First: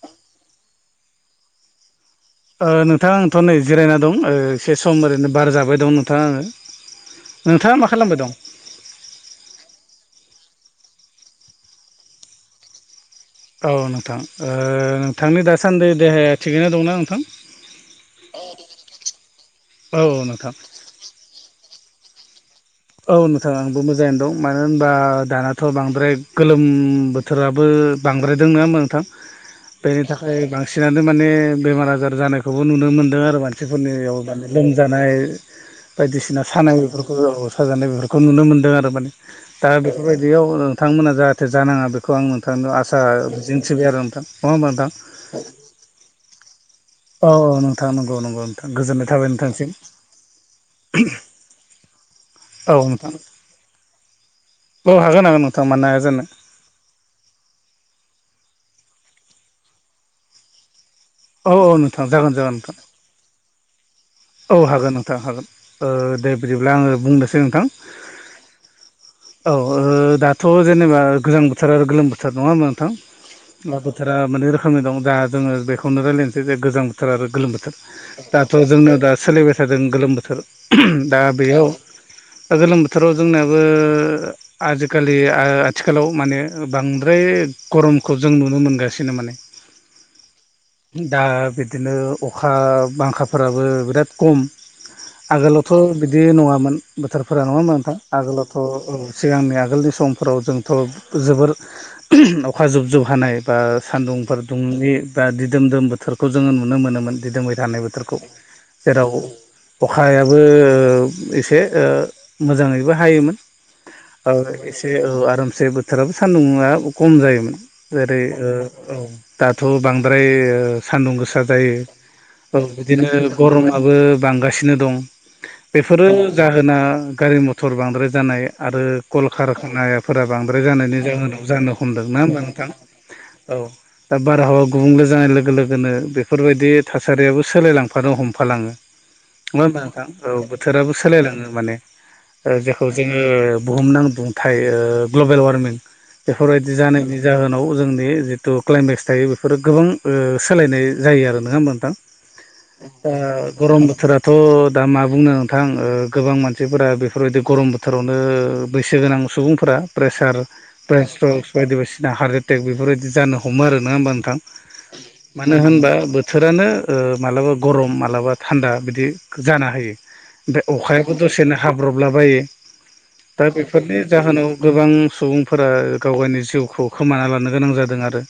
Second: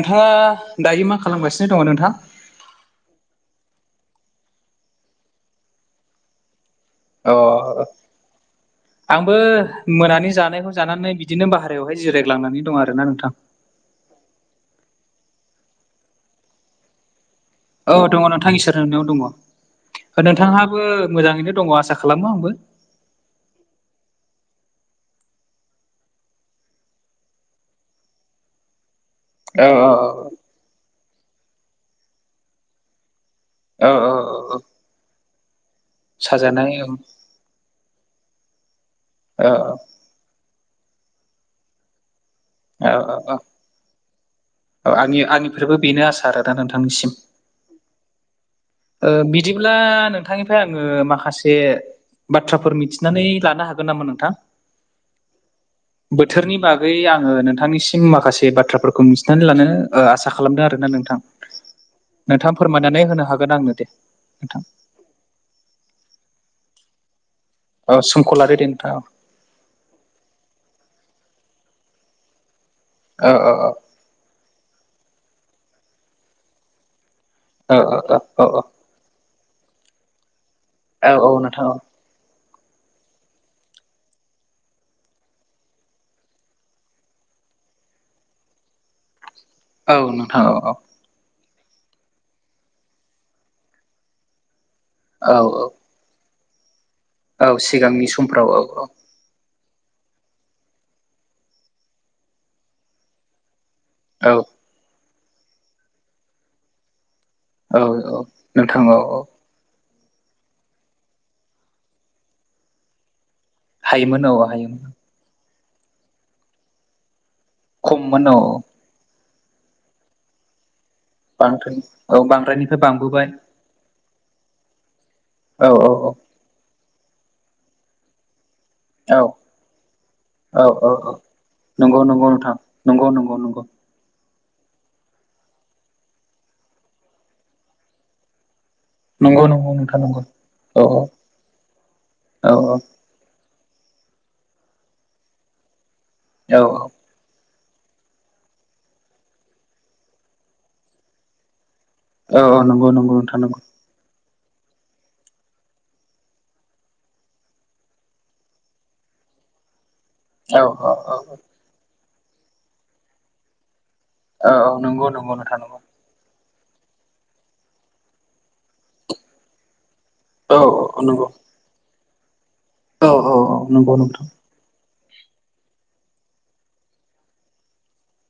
नोंथाङा दायो मा खालामगासिनो दङो नोंथां ओ नोंथां आंथ' नै जिरायना दं एसे सम ओरैनो बार जाबाय दं नोंथां आङो अ नोंथाङा मा खालामबाय दं आंबो मोनानि जानायखौ जानानै बिदिनो बाहेरायावहाय जिरायग्लांनानै दं आरो ना नोंथां औ नोंथां ओ नोंथांनि दासान्दि देहाया थिगैनो दंना नोंथां औ दङ नोंथां इसोर होनायाव दङ औ हो नोंथां नोंथांहाबो मोजाङैनो दङ आसा खालामो आंबो औ नोंथां आंबो मोजाङैनो दं मानो होनबा दानाथ' बांद्राय गोलोम बो थोराबो बांद्रायदों नङा होमबा नोंथां औ औ बेनि थाखाय बांसिनानो माने बेमार आजार जानायखौबो नुनो मोनदों आरो मान औ औ मानसिफोरनियाव माने औ लोमजानाय बायदिसिना साजानाय सानाय औ बेफोरखौ साजानाय बेफोरखौ नुनो मोनदों आरो माने औ दा बेफोरबायदियाव नोंथांमोना जाहाथे जानाङा बेखौ खौ आं नोंथांनो औ आसा औ मिजिंथिबाय आरो नोंथां नङा होमबा नोंथां औ आंनि आंनिफ्रायबो बेनो आसार दा नोंथांनिसिम औ औ नोंथां नंगौ नंगौ नोंथां गोजोननाय ओ थाबाय नोंथांसिम बिदिब्ला नोंथांनिफ्राय आङो माखासे औ बाथ्राफोर नोंथां मिथिनानै लानो हागोन नामा नोंथां औ हागोन हागोन नोंथां मानो हाया जानो गै आङो नोंथांनिसिम माखासे बाथ्राफोरखौ मिथिनानै लानो आसा खालामदों आरोना नोंथां औ औ जागोन जागोन नोंथां फोरमायनानै होनो हागोन आंनो दे औ नोंथां हागोन नोंथां हागोन ओ दे बिदिब्ला आङो बुंनोसै नोंथां औ संखला रेडि नोंथाङा औ ओ दाथ' जेनेबा गोजां बोथोर गोलोम बोथोर नङा होमबा औ नोंथां बोथा माने रोखोमनि दं दा जोङो बेखौनो रायज्लायनोसैे गोजां बोथोर आरो गोलोम औ बोथोर औ औ दाथ' जोंनाव दा सोलिबाय थादों गोलोम बोथोर औ दा औ नोंथां बेयाव औ दा गोलोम बोथोराव जोंनाबो आजिखालि ओ आथिखालाव माने बांद्राय गरमखौ जों नुनो मोनगासिनो माने औ नोंथां औ औ दा बिदिनो अखा बांखाफोराबो बिराद खम औ आगोलावथ' बिदि नङामोन बोथोरफोरा औ नङामोन नोंथां सिगांनि समफ्राव औ आगोलावथ' सिगांनि आगोलनि समफोराव जोंथ' जोबोर अखा जुब जुब हानाय बा औ सान्दुंफोर दुंनि बा दिदोमदोम बोथोरखौ जोङो नुनो मोनोमोन दिदोमै औ थानाय बोथोरखौ औ नोंथां औ जेराव औ अखायाबो एसे मोजाङैबो हायोमोन हायोमोन औ हायोमोन एसे आरामसे बोथोराबो सान्दुंआ खम जायोमोन जेरै खममोन औ औ दाथ' बांद्राय सान्दुं गोसा जायो बांद्राय औ बांद्रायनिफ्राय बिदिनो बांबोबाय गरमाबो बांगासिनो दं औ बेफोरो औ जाहोना गारि मथर बांद्राय जानाय आरो औ कल कारखानायाफोरा बांद्राय औ औ जानायनि औ जाहोनाव जानो नंगौ हमदोंना नंगौ नोंथां नंगौ नंगौ दा बारहावा गुबुंले जानाय लोगो लोगोनो बेफोरबायदि थासारियाबो सोलायलांफानो हमफालाङो नंगौ नङा नंगौ होनबा नोंथां नंगौ औ बोथोराबो सोलायलाङो माने औ औ जायखौ जोङो बुहुम नांथाय ओ ग्लबेल वारमिं औ बेफोरबायदि जानायनि जाहोनाव जोंनि जिथु क्लाइमेक्स थायो बेफोरो गोबां ओ सोलायनाय जायो आरो नङा होमबा नोंथां? औ औ ओ नंगौ। नंगौ नोंथां नंगौ गरम बोथोर थ' दा मा बुंनो नोंथां ओ गोबां मानसिफोरा बेफोरबायदि गरम बोथोरावनो बैसो गोनां सुबुंफोरा प्रेसार औ औ ब्रेइन औ स्ट्रक्स बायदिसिना हार्ट एटेक बेफोरबायदि जानो हमो आरो नङा होमबा नों थां औ औ नंगौ नंगौ मानो नोंथां नंगौ होनबा थोरानो ओ माब्लाबा गरम मालाबा थान्दा बिदि जानो हायो। औ ओमफ्राय अखायाबो नंगौ दसेनो हाब्रबलाबायो औ दा औ नंगौ बेफोरनि नोंथां जाहोनाव गोबां सुबुंफोरा गाव गावनि जिउखौ खोमाना लानो गोनां जादों आरो।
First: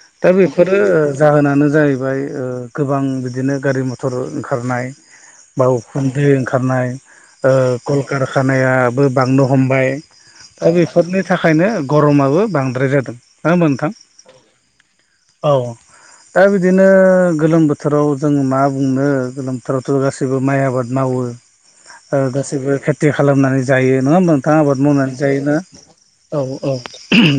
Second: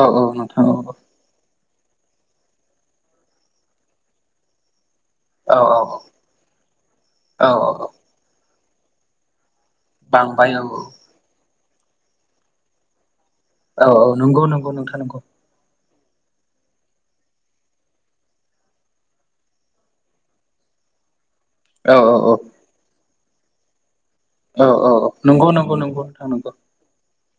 औ औ दा नोंथां औ बेफोरो जाहोनानो जाहैबाय ओ गोबां बिदिनो गारि मथर ओंखारनाय बा औ उखुन्दै ओंखारनाय औ औ ओ कारखानायाबो बांनो हमबाय बांबाय औ दा बेफोरनि बे थाखायनो गरमाबो बांद्राय जादों। नङा होमबा औ नोंथां औ नंगौ नंगौ नोंथां नंगौ। औ दा बिदिनो गोलोम बोथोराव जों मा बुंनो गोलोमथारावथ' ओ गासैबो माइ आबाद मावो औ औ गासैबो खे थि खालामनानै जायो नङा होमबा नोंथां? औ आबाद औ मावनानै जायो नंगौ ना नंगौ नंगौ नोंथां औ नंगौ औ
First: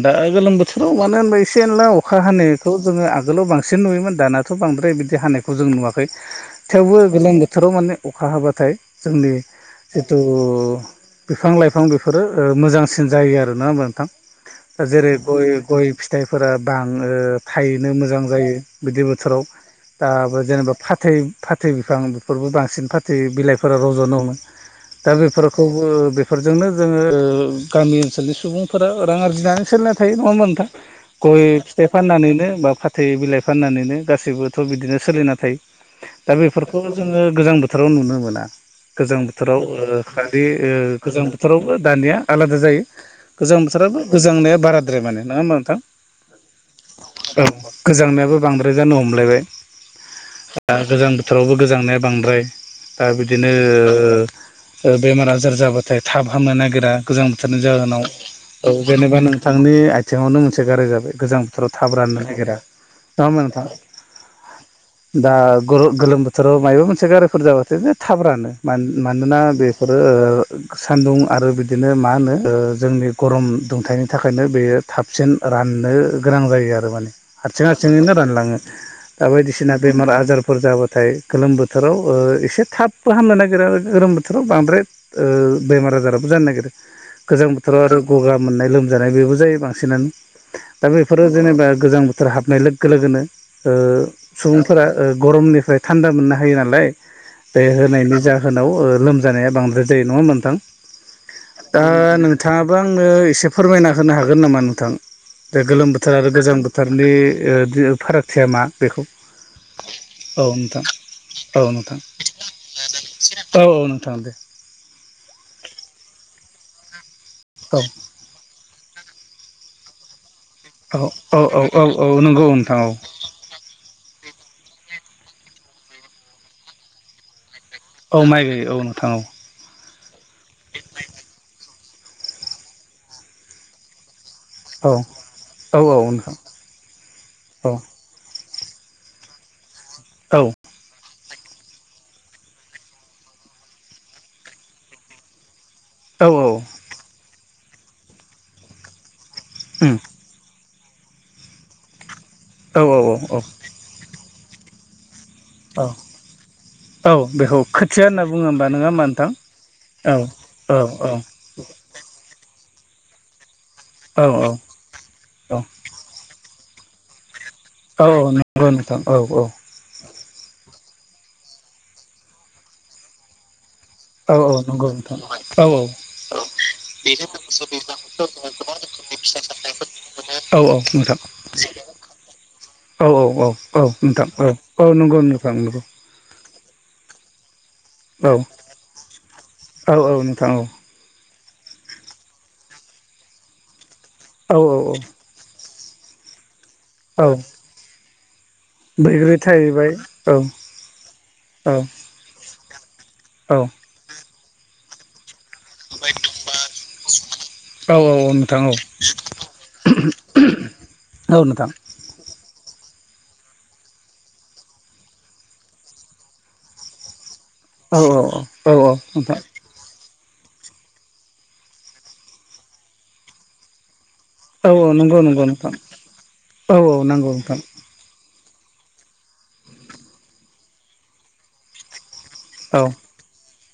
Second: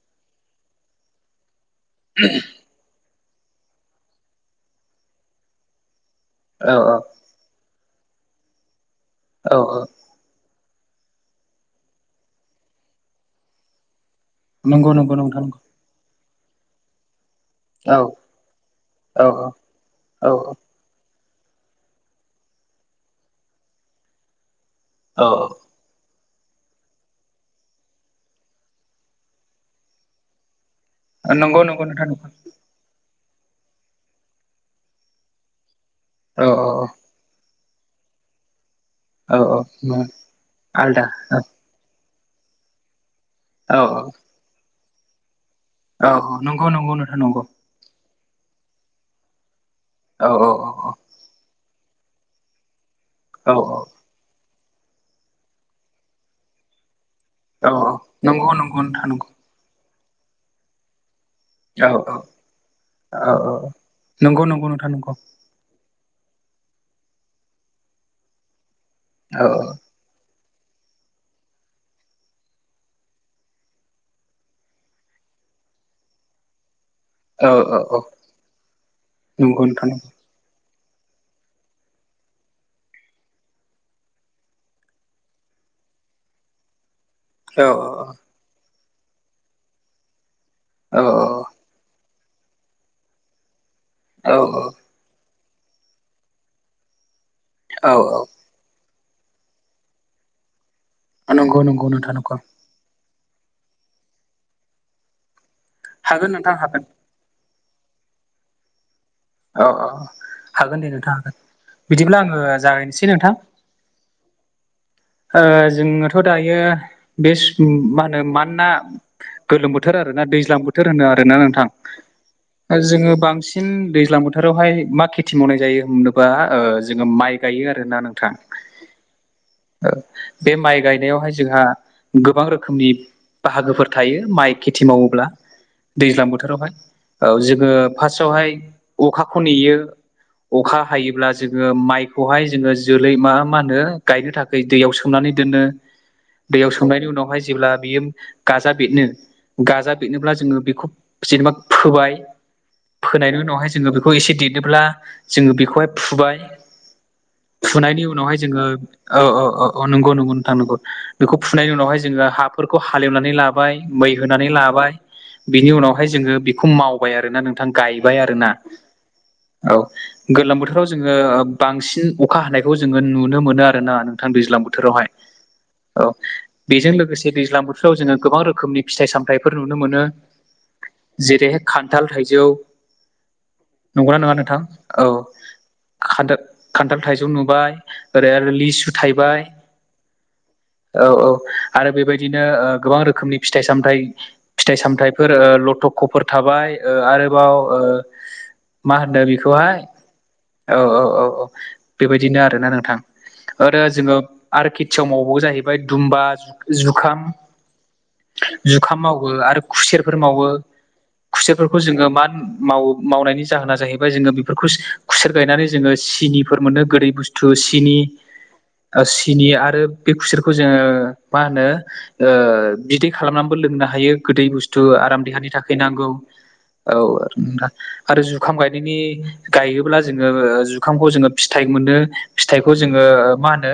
दा गोलोम बोथोराव मानो होनबा एसे एनला अखा हानाय थ' जोङो आगोलाव बांसिन नुयोमोन दानाथ' बांद्राय बिदि हानायखौ जों नुवाखै। औ थेवबो गोलोम बोथोराव माने अखा हाब्लाथाय जोंनि औ औ खिथु बिफां लाइफां बेफोरो ओ मोजांसिन जायो आरो ना होमबा नोंथां। हो नंगौ जेरै नंगौ नोंथां गय नंगौ गय फिथाइफोरा बांङो थायनो औ मोजां जायो बिदि औ बोथोराव औ बा जेनेबा फाथै फाथै बिफां बेफोरबो बांसिन फाथै बिलाइफोरा रज'नो हमो। दा बेफोरखौ बेफोरजोंनो जोङो ओ गामि ओनसोलनि सुबुंफोरा रां आरजिनानै सोलिनाय थायो नङा होमबा नोंथां? गय नंगौ नंगौ फिथाइ नोंथां नंगौ फाननानैनो बा फाथै बिलाइ फाननानैनो गासैबोथ' बिदिनो सोलिना थायो। दा औ बेफोरखौ जोङो गोजां बोथोराव नुनो मोना। गोजां औ बोथोराव औ ओ औ खालि ओ आलदा गोजां औ बोथोरावबो दानिया आलादा जायो। गोजां औ बोथोराबो गोजांनाया बाराद्राय माने नङा होनबा नोंथां? औ नंगौ नंगौ नोंथां औ नंगौ। गोजांनायाबो बांद्राय जानो हमलायबाय। औ औ दा गोजां बोथोरावबो गोजांनाया बांद्राय दा ओ बिदिनो औ औ ओ ओ बेमार आजार जाबाथाय थाब हामनो नागिरा गोजां बोथोरनि औ जाहोनाव नंगौ औ नंगौ नोंथां जेनेबा नंगौ नों नोंथांनि आइथिङावनो मोनसे गारि जाबाय गोजां बोथोराव औ थाब औ राननो नागिरा नङा औ होमबा औ नोंथां? नंगौ नंगौ नोंथां नंगौ। ग्र' गोलोम बोथोराव मायबा मोनसे गारिफोर जाबाथाय बे थाब रानो मानोना औ बेफोर ओ ओ आरो सान्दुं आरो बिदिनो ओ मा होनो जोंनि गरम दुंथनि थाखायनो बेयो थाबसिन राननो गोनां जायो आरो माने औ हारसिं औ औ हारसिङैनो रानलाङो दा नंगौ बायदिसिना नोंथां बेमार आजारफोर जाबाथाय गोलोम बोथोराव ओ एसे थाबबो हामनो नागिरा गोलोम बोथोराव बांद्राय ओ बेमार आजाराबो जानो नागिरो गोजां औ बोथोराव आरो गगा मोननाय लोमजानाय बेबो जायो बांसिनानो। दा औ बेफोराव जेनेबा गोजां बोथोर हाबनाय लोगो लोगोनो ओ औ सुबुंफोरा ओ गरमनिफ्राय थान्दा मोननो हायो नालाय बे औ होनायनि जा होननाव ओ लोमजानाया बांद्राय जायो नङा होनबा नोंथां? नंगौ दा नंगौ नोंथां नंगौ नोंथाङा बो आंनो एसे फोरमायना होनो हागोन नामा नोंथां? जे गोलोम बोथोर आरो हागोन नोंथां गोजां हागोन बोथोरनि फारागथिया मा बेखौ। औ औ हागोन दे नोंथां हागोन औ नोंथां बिदिब्ला आङो जागायनोसै नोंथां। औ औ नोंथां दे जोोथ' दायो बे औ मा होनो मानोना। गोलोम बोथोर आरो ना दैज्लां बोथोर औ होनो आरोना औ औ नोंथां औ औ नंगौ दा नोंथां औ जोङो बांसिन। बांसिन दैज्लां बोथोरावहाय मा खेथि मावनाय जायो होनोबा जोङो माइ गायो आरोना औ नोंथां। माइ गायो औ नोंथां औ बे माइ गायनायावहाय जोंहा गोबां रोखोमनि बाहागोफोर। थायो माइ खेथि औ मावोब्ला औ औ दैज्लां नोंथां बोथोरावहाय औ जोङो फार्स्टआवहाय। अखाखौ नेयो औ। अखा हायोब्ला जोङो माइखौहाय जोङो जोलै मा मा होनो गायनो थाखाय दैयाव सोमनानै दोनो। औ दैयाव सोमनायनि उनावहाय जेब्ला बियो गाजा बेदनो गाजा बेरनोब्ला जोङो बेखौ जेनेबा फोबाय औ फोनायनि उनावहाय जों जोङो बेखौ एसे देरनोब्ला जोङो औ बेखौहाय फुबाय। औ बेखौ फुनायनि खोथिया होनना उनावहाय बुङो जोङो होमबा नङा होमबा नोंथां औ नंगौ नंगौ नोंथां औ नगौ औ बेखौ। फुनायनि उनावहाय जोङो हाफोरखौ हालेवनानै लाबाय मै होनानै लाबाय। औ बिनि उनावहाय जोङो बेखौ मावबाय आरोना नोंथां औ गायबाय आरो ना। औ नंगौ नोंथां औ औ। औ गोलोम बोथोराव जोङो बांसिन अखा हानायखौ जोङो नुनो मोनो आरो। ना नोंथां औ औ दैज्लां नंगौ बोथोरावहाय नोंथां औ बेजों लोगोसे दैज्लां बोथोराव जोो गोबां रोखोमनि फिथाइ सामथायाइफोर नुनो मोनो औ औ नोंथां जेरैहाय खान्थाल, थाइजौ औ औ औ औ नोंथां औ औ नंगौ नोंथां नंगौ। खान्थाल खान्थाल थाइजौ नुबाय ओरै औ आरो लिसु थाइबाय। औ औ नोंथां औ औ आरो बेबायदिनो गोबां रोखोमनि फिथाइ सामथाय औ फिथाइ-सामथाय। फोर लथख'फोर थाबाय औ औ आरोबाव मा होनदों बैग्रि बेखौहाय थाहैबाय औ औ औ औ। बेबायदिनो आरोोना नोंथां आरो जोङो। आरो खेथियाव मावो जाहैबाय दुमबा जुखाम। औ औ नोंथां औ जुखाम मावो आरो खुसेरफोर मावो औ नोंथां खुसेरफोरखौ जोङो मा माव मावनायनि जाहोना जाहैबाय जोङो बेफोरखौ खुसेर गायनानै जोङो सिनिफोर मोनो गोदै बुस्थु थु सिनि औ औ औ नोंथां सिनि आरो। बे खुसेरखौ जोङो मा होनो बिदै खालामनानैबो लोंनो हायो। गोदै औ बुस्थु औ नंगौ आराम नंगौ देहानि नोंथां थाखाय नांगौ औ। आरो जुखाम गायनायनि गायोब्ला जोङो जुखामखौ जोङो फिथाइ मोनो। फिथाइखौ औ जोङो मा होनो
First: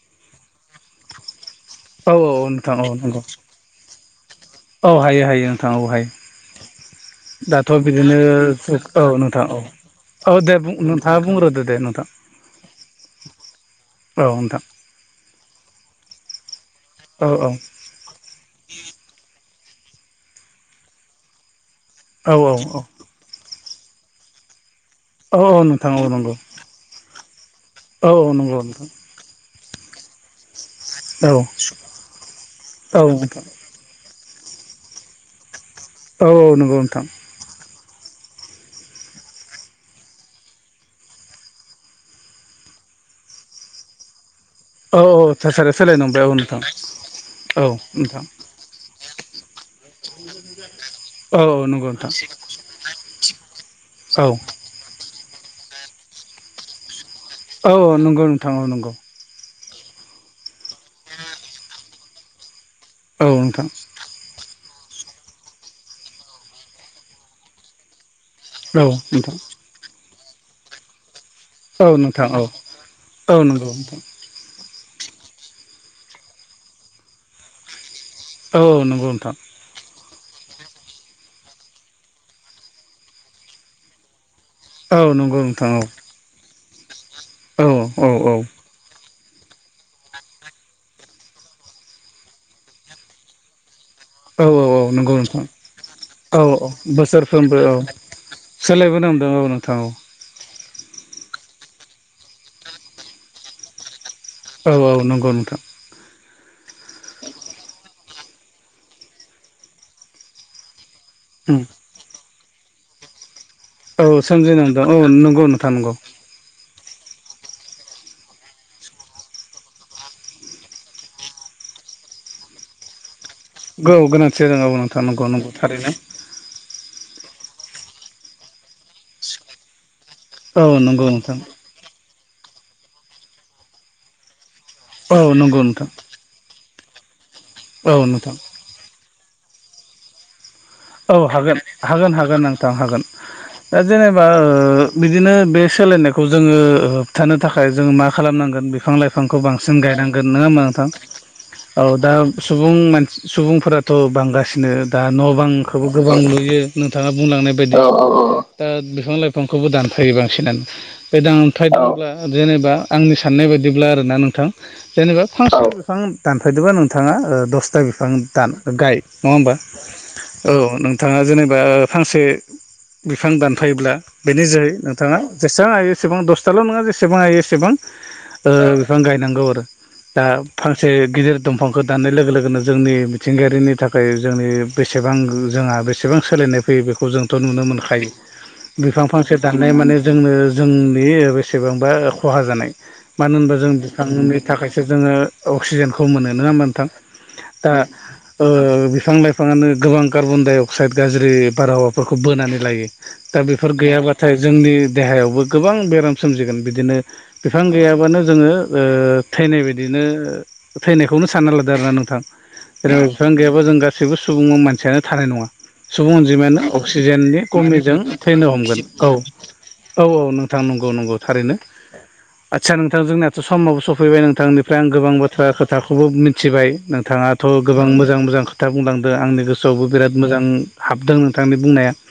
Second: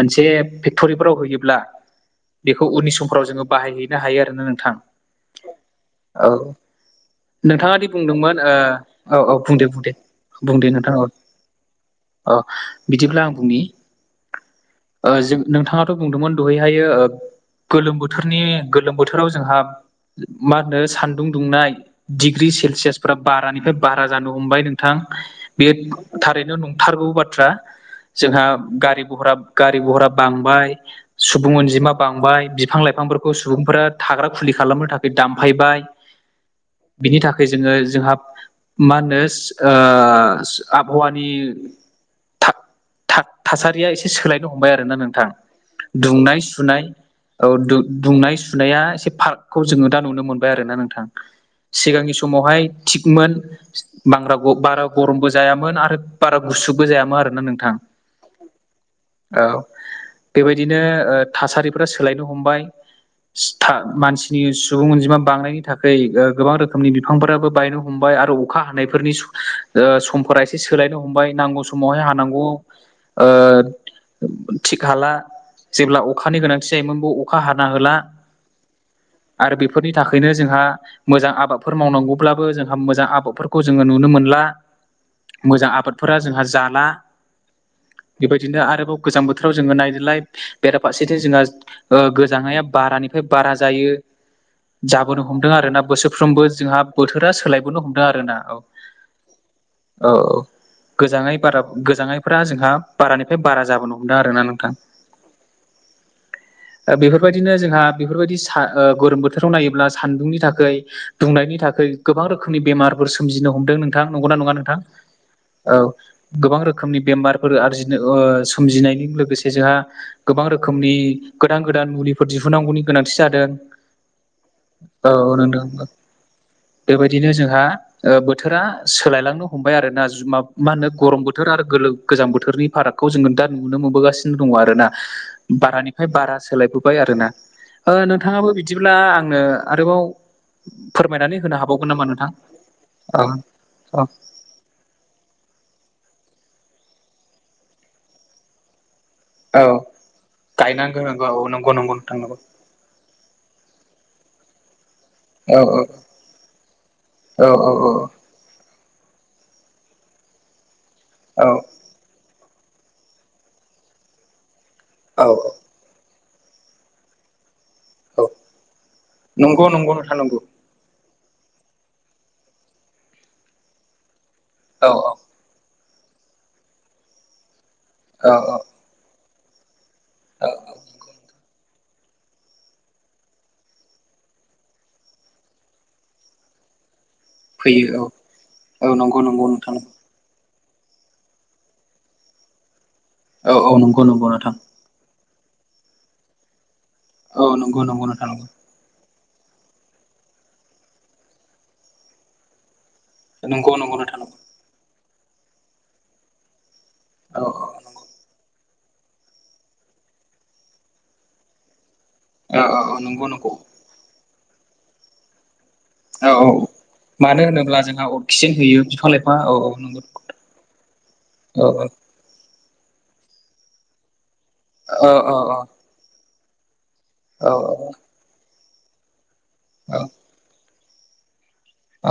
मोनसे फेक्टरिफोराव होयोब्ला औ औ बेखौ नोंथां उननि औ नंगौ समफोराव जोङो बाहायहैनो हायो आरोना नोंथां औ हायो हायो नोंथां हायो औ। दाथ नोंथाङा दि बिदिनो बुंदोंमोन ओ औ नोंथां औ। औ दे बुंदे नोंथां औ नोंथाङा बुंग्रोदो दे नोंथां औ बिदिब्ला आं बुंनि औ नोंथां। नोंथाङाथ बुंदोंमोन दहैहाय औ औ गोलोम बोथोर। बोथोरनि गोलोम बोथोराव जोंहा मा होनो सानदुं दुंनाय औ डिग्रि औ सेलसियास फ्रा बारानिफ्राय बारा जानो हमबाय नोंथां औ बे नोंथां औ नंगौ थारैनो नंथारगौ बाथ्रा। औ औ जोंहा नंगौ नोंथां गारि भहरा। गारि गुरा बांबाय औ सुबुं अनजिमा बांबाय बिफां औ लाइफांफोरखौ नोंथां सुबुंफोरा। थाग्रा खुलि खालामनो थाखाय दामफायबाय औ औ नंगौ। नि थाखाय जोङो जोंहा मा होनो आबहावानि थासारिया एसे सोलाय हमबाय आरोना औ औ थासारिया सोलायनांबाय औ नोंथांनाय नोंथां सुनाय औ नोंथां औनाय सुनाया एसे पार्कखौ जोङो दा नुनो मोनबाय आरो ना नोंथां औ नंगौ नोंथां सिगांनि समावहाय थिगमोन बां औ बारा गरमबो जायामोन आरो बारा गुसुबो जायामोन आरो औ औ नंगौ नोंथां औ नंगौ औ बेबायदिनो थासारिफ्रा सोलायनो हमबाय औ नोंथां मानसिनि सुबुं अनजिमा बांनायनि थाखाय गोबां रोखोमनि बिफांफोराबो बायनो हमबाय आरो अखा औ हानायफोरनि नोंथां समफोरा एसे सोलायनो हमबाय नांगौ औ समावहाय नोंथां औ हानांगौ औ नंगौ नोंथां थिग हाला जेब्ला अखानि गोनांथि जायोमोनबो अखा हाना होला औ नंगौ नोंथां आरो बेफोरनि थाखायनो जोंहा मोजां आबादफोर मावनांगौब्लाबो जोंहा मोजां आबादफोरखौ जोङो नुनो मोनला औ नंगौ नोंथां मोजां आबादफोरा जोंहा जाला औ औ औ बेबायदिनो आरोबाव गोजां बोथोराव जोङो नायदोलाय बेराफारसेथिं जोंहा गोजांनाया बारानिफ्राय बारा जायो औ औ नंगौ जाबोनो नोंथां हमदों आरो ना औ बोसोरफ्रोमबो औ जोंहा बोथोरा बोसोरफ्रोमबो औ सोलायबोनो हमदों आरोना औ सोलायबोनो हमदों औ नोंथां औ औ गोजाङै बारा गोजाङैफ्रा जोंहा बारानिफ्राय बारा जाबोनो हमदों आरोना नोंथां औ औ नंगौ नोंथां बेफोरबायदिनो जोंहा बेफोरबायदि स गोलोम बोथोराव नायोब्ला सान्दुंनि थाखाय दुंनायनि थाखाय गोबां रोखोमनि बेमारफोर सोमजिनो हम औ नोंथां नंगौना नङा सोमजिनो नोंथां हमदों औ नंगौ नोंथां औ नंगौ गोबां रोखोमनि बेमारफोर आरजिनो सोमजिनायजों लोगोसे जोंहा गोबां रोखोमनि गोदान गोदान मुलि फोर दिहुनांगौनि गोनांथि जादों औ गोनांथि जादों नोंथां औ नंगौ नंगौ नोंदों थारैनो बेबायदिनो जोंहा बोथोरा सोलायलांनो हमबाय आरो ना मा औ होनो नंगौ गरम नोंथां बोथोर आरो गोल गोजां बोथोरनि फारागखौ जोङो दा नुनो मोनबोगासिनो दङ आरोना औ नंगौ नोंथां बारानिफ्राय बारा सोलायबोबाय आरोना औ नोंथां नोंथाङाबो बिदिब्ला आंनो आरोबाव औ फोरमायनानै होनो हागोन हाबावगोन नामा हागोन हागोन नोंथां हागोन औ दा औ जेनेबा बिदिनो बे सोलायनायखौ जोङो होबथानो थाखाय जोङो मा खालामनांगोन बिफां-लाइफां बिफांखौ औ बांसिन गायनांगोन नङा होमा नोंथां गायनांगौ नंगौ नंगौ औ नंगौ दा नोंथां नंगौ सुबुं मानसि सुबुंफोराथ' बांगासिनो दा न' बां औ खौबो गोबां नुयो नोंथाङा औ बुंलांनाय औ बायदि दा बिफां लाइफांखौबो दानफायो बांसिनानो बे औ दानफायदों होनब्ला जेनेबा आंनि साननाय बायदिब्ला आरोना नोंथां जेनेबा औ फांसे बिफां दानफायदोंबा नोंथाङा दसथा बिफां दान गाय नङा होमबा थानांगौ औ नोंथाङा जेनेबा फांसे बिफां दानफायोब्ला बेनि जोहै औ नोंथाङा जेसेबां हायो एसेबां दसथाल' नङा जेसेबां हायो एसेबां औ बिफां गायनांगौ आरो दा औ फांसे गेदेर बिफांखौ दाननाय लोगो लोगोनो जोंनि मिथिंगायारिनि थाखाय जोंनि बेसेन बां जोंहा बेसेबां सोलायनाय फैयो बेखौ जों थ' नुनो फैयो मोनखायो औ औ बिफां नंगौ फांसे नंगौ दाननाया नोंथां माने जोंनो जोंनि बेसेबांबा खहा जानाय मानो औ होनबा औ जों नंगौ नंगौ बिथांनि नोंथां थाखाय जोङो अक्सिजेनखौ मोनो नङा नोंथां औ दा नंगौ नंगौ नोंथां नंगौ बिफां-लाइफां ङानो गोबां कार्बन डाइ अक्साइड गाज्रि बारहावाफोरखौ बोनानै लायो। दा बेफोर नंगौ नंगौ नोंथां गैयाबाथाय नंगौ जोंनि देहायावबो गोबां बेराम सोमजिगोन बिदिनो औ बिफां गैयाबानो जोङो ओ थैनाय बायदिनो थैनायखौनो सानना लादो आरोना नोंथां औ औ जेनेबा नंगौ बिफां नंगौ गैयाबा जों गा गासैबो सुबुं मानसियानो थानाय नङा। सुबुं औ औ अनजिमायानो अक्सिजेननि मानो होनोब्ला खमिजों जोंहा थैनो अक्सिजेन होयो हमगोन औ बिफां लाइफां नंगौ औ औ नोंथां नंगौ नंगौ। थारैनो औ आदसा नोंथां जोंनाथ' समावो सौफैबाय नोंथांनिफ्राय आं औ गोबां बाथ्रा औ खोथाखौबो मिथिबाय नों थाङाथ' औ गोबां मोजां मोजां खोथा बुंलांदो आंनि गोसोआवबो बिराद मोजां हाबदों नोंथांनि बुंनाया। अ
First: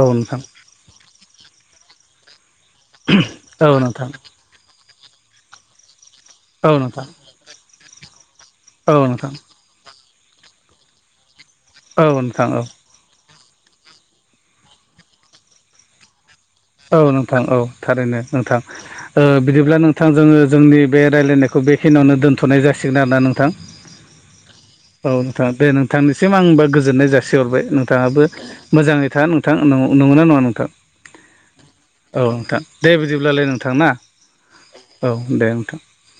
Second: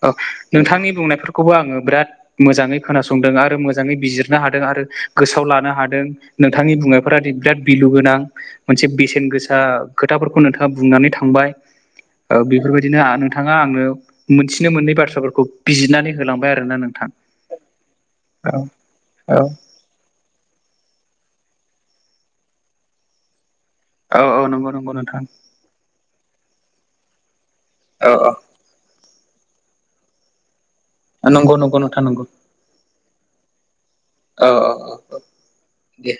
औ अ नोंथां नोंथांनि बुंनायफोरखौबो आङो बिराद मोजाङै। खोनासंदों आरो औ मोजाङै नोंथां बिजिरनो हादों आरो गोसोआव लानो हादों। औ नोंथांनि नोंथां बुंनायफोरा दिगदाद बिलु गोनां मोनसे औ बेसेन नोंथां गोसा खोथाफोरखौ नोंथाङा बुंनानै थांबाय औ ओ नोंथां औ बेफोरबायदि नोआ नोंथाङा आंनो मोनथिनो मोननै बाथ्राफोरखौ बिजिदनानै औ नोंथां औ थारैनो औ नोंथां ओ बिदिब्ला नों थांजों जोंनि बे रायलायनायखौ बे खिनियावनो दोनथ'नाय जासिगोन आरोना नोंथां। औ औ नंगौ नंगौ औ नोंथां दे नोंथांनिसिम आंबा गोजोननाय जासिहरबाय औ नोंथाङाबो मोजाङै था नोंथां नं-नंगा नङा नोंथां? औ नंगौ नंगौ नोंथां औ नंगौ नोंथां दे बिदिब्लालाय नोंथां ना औ दे नोंथां। दे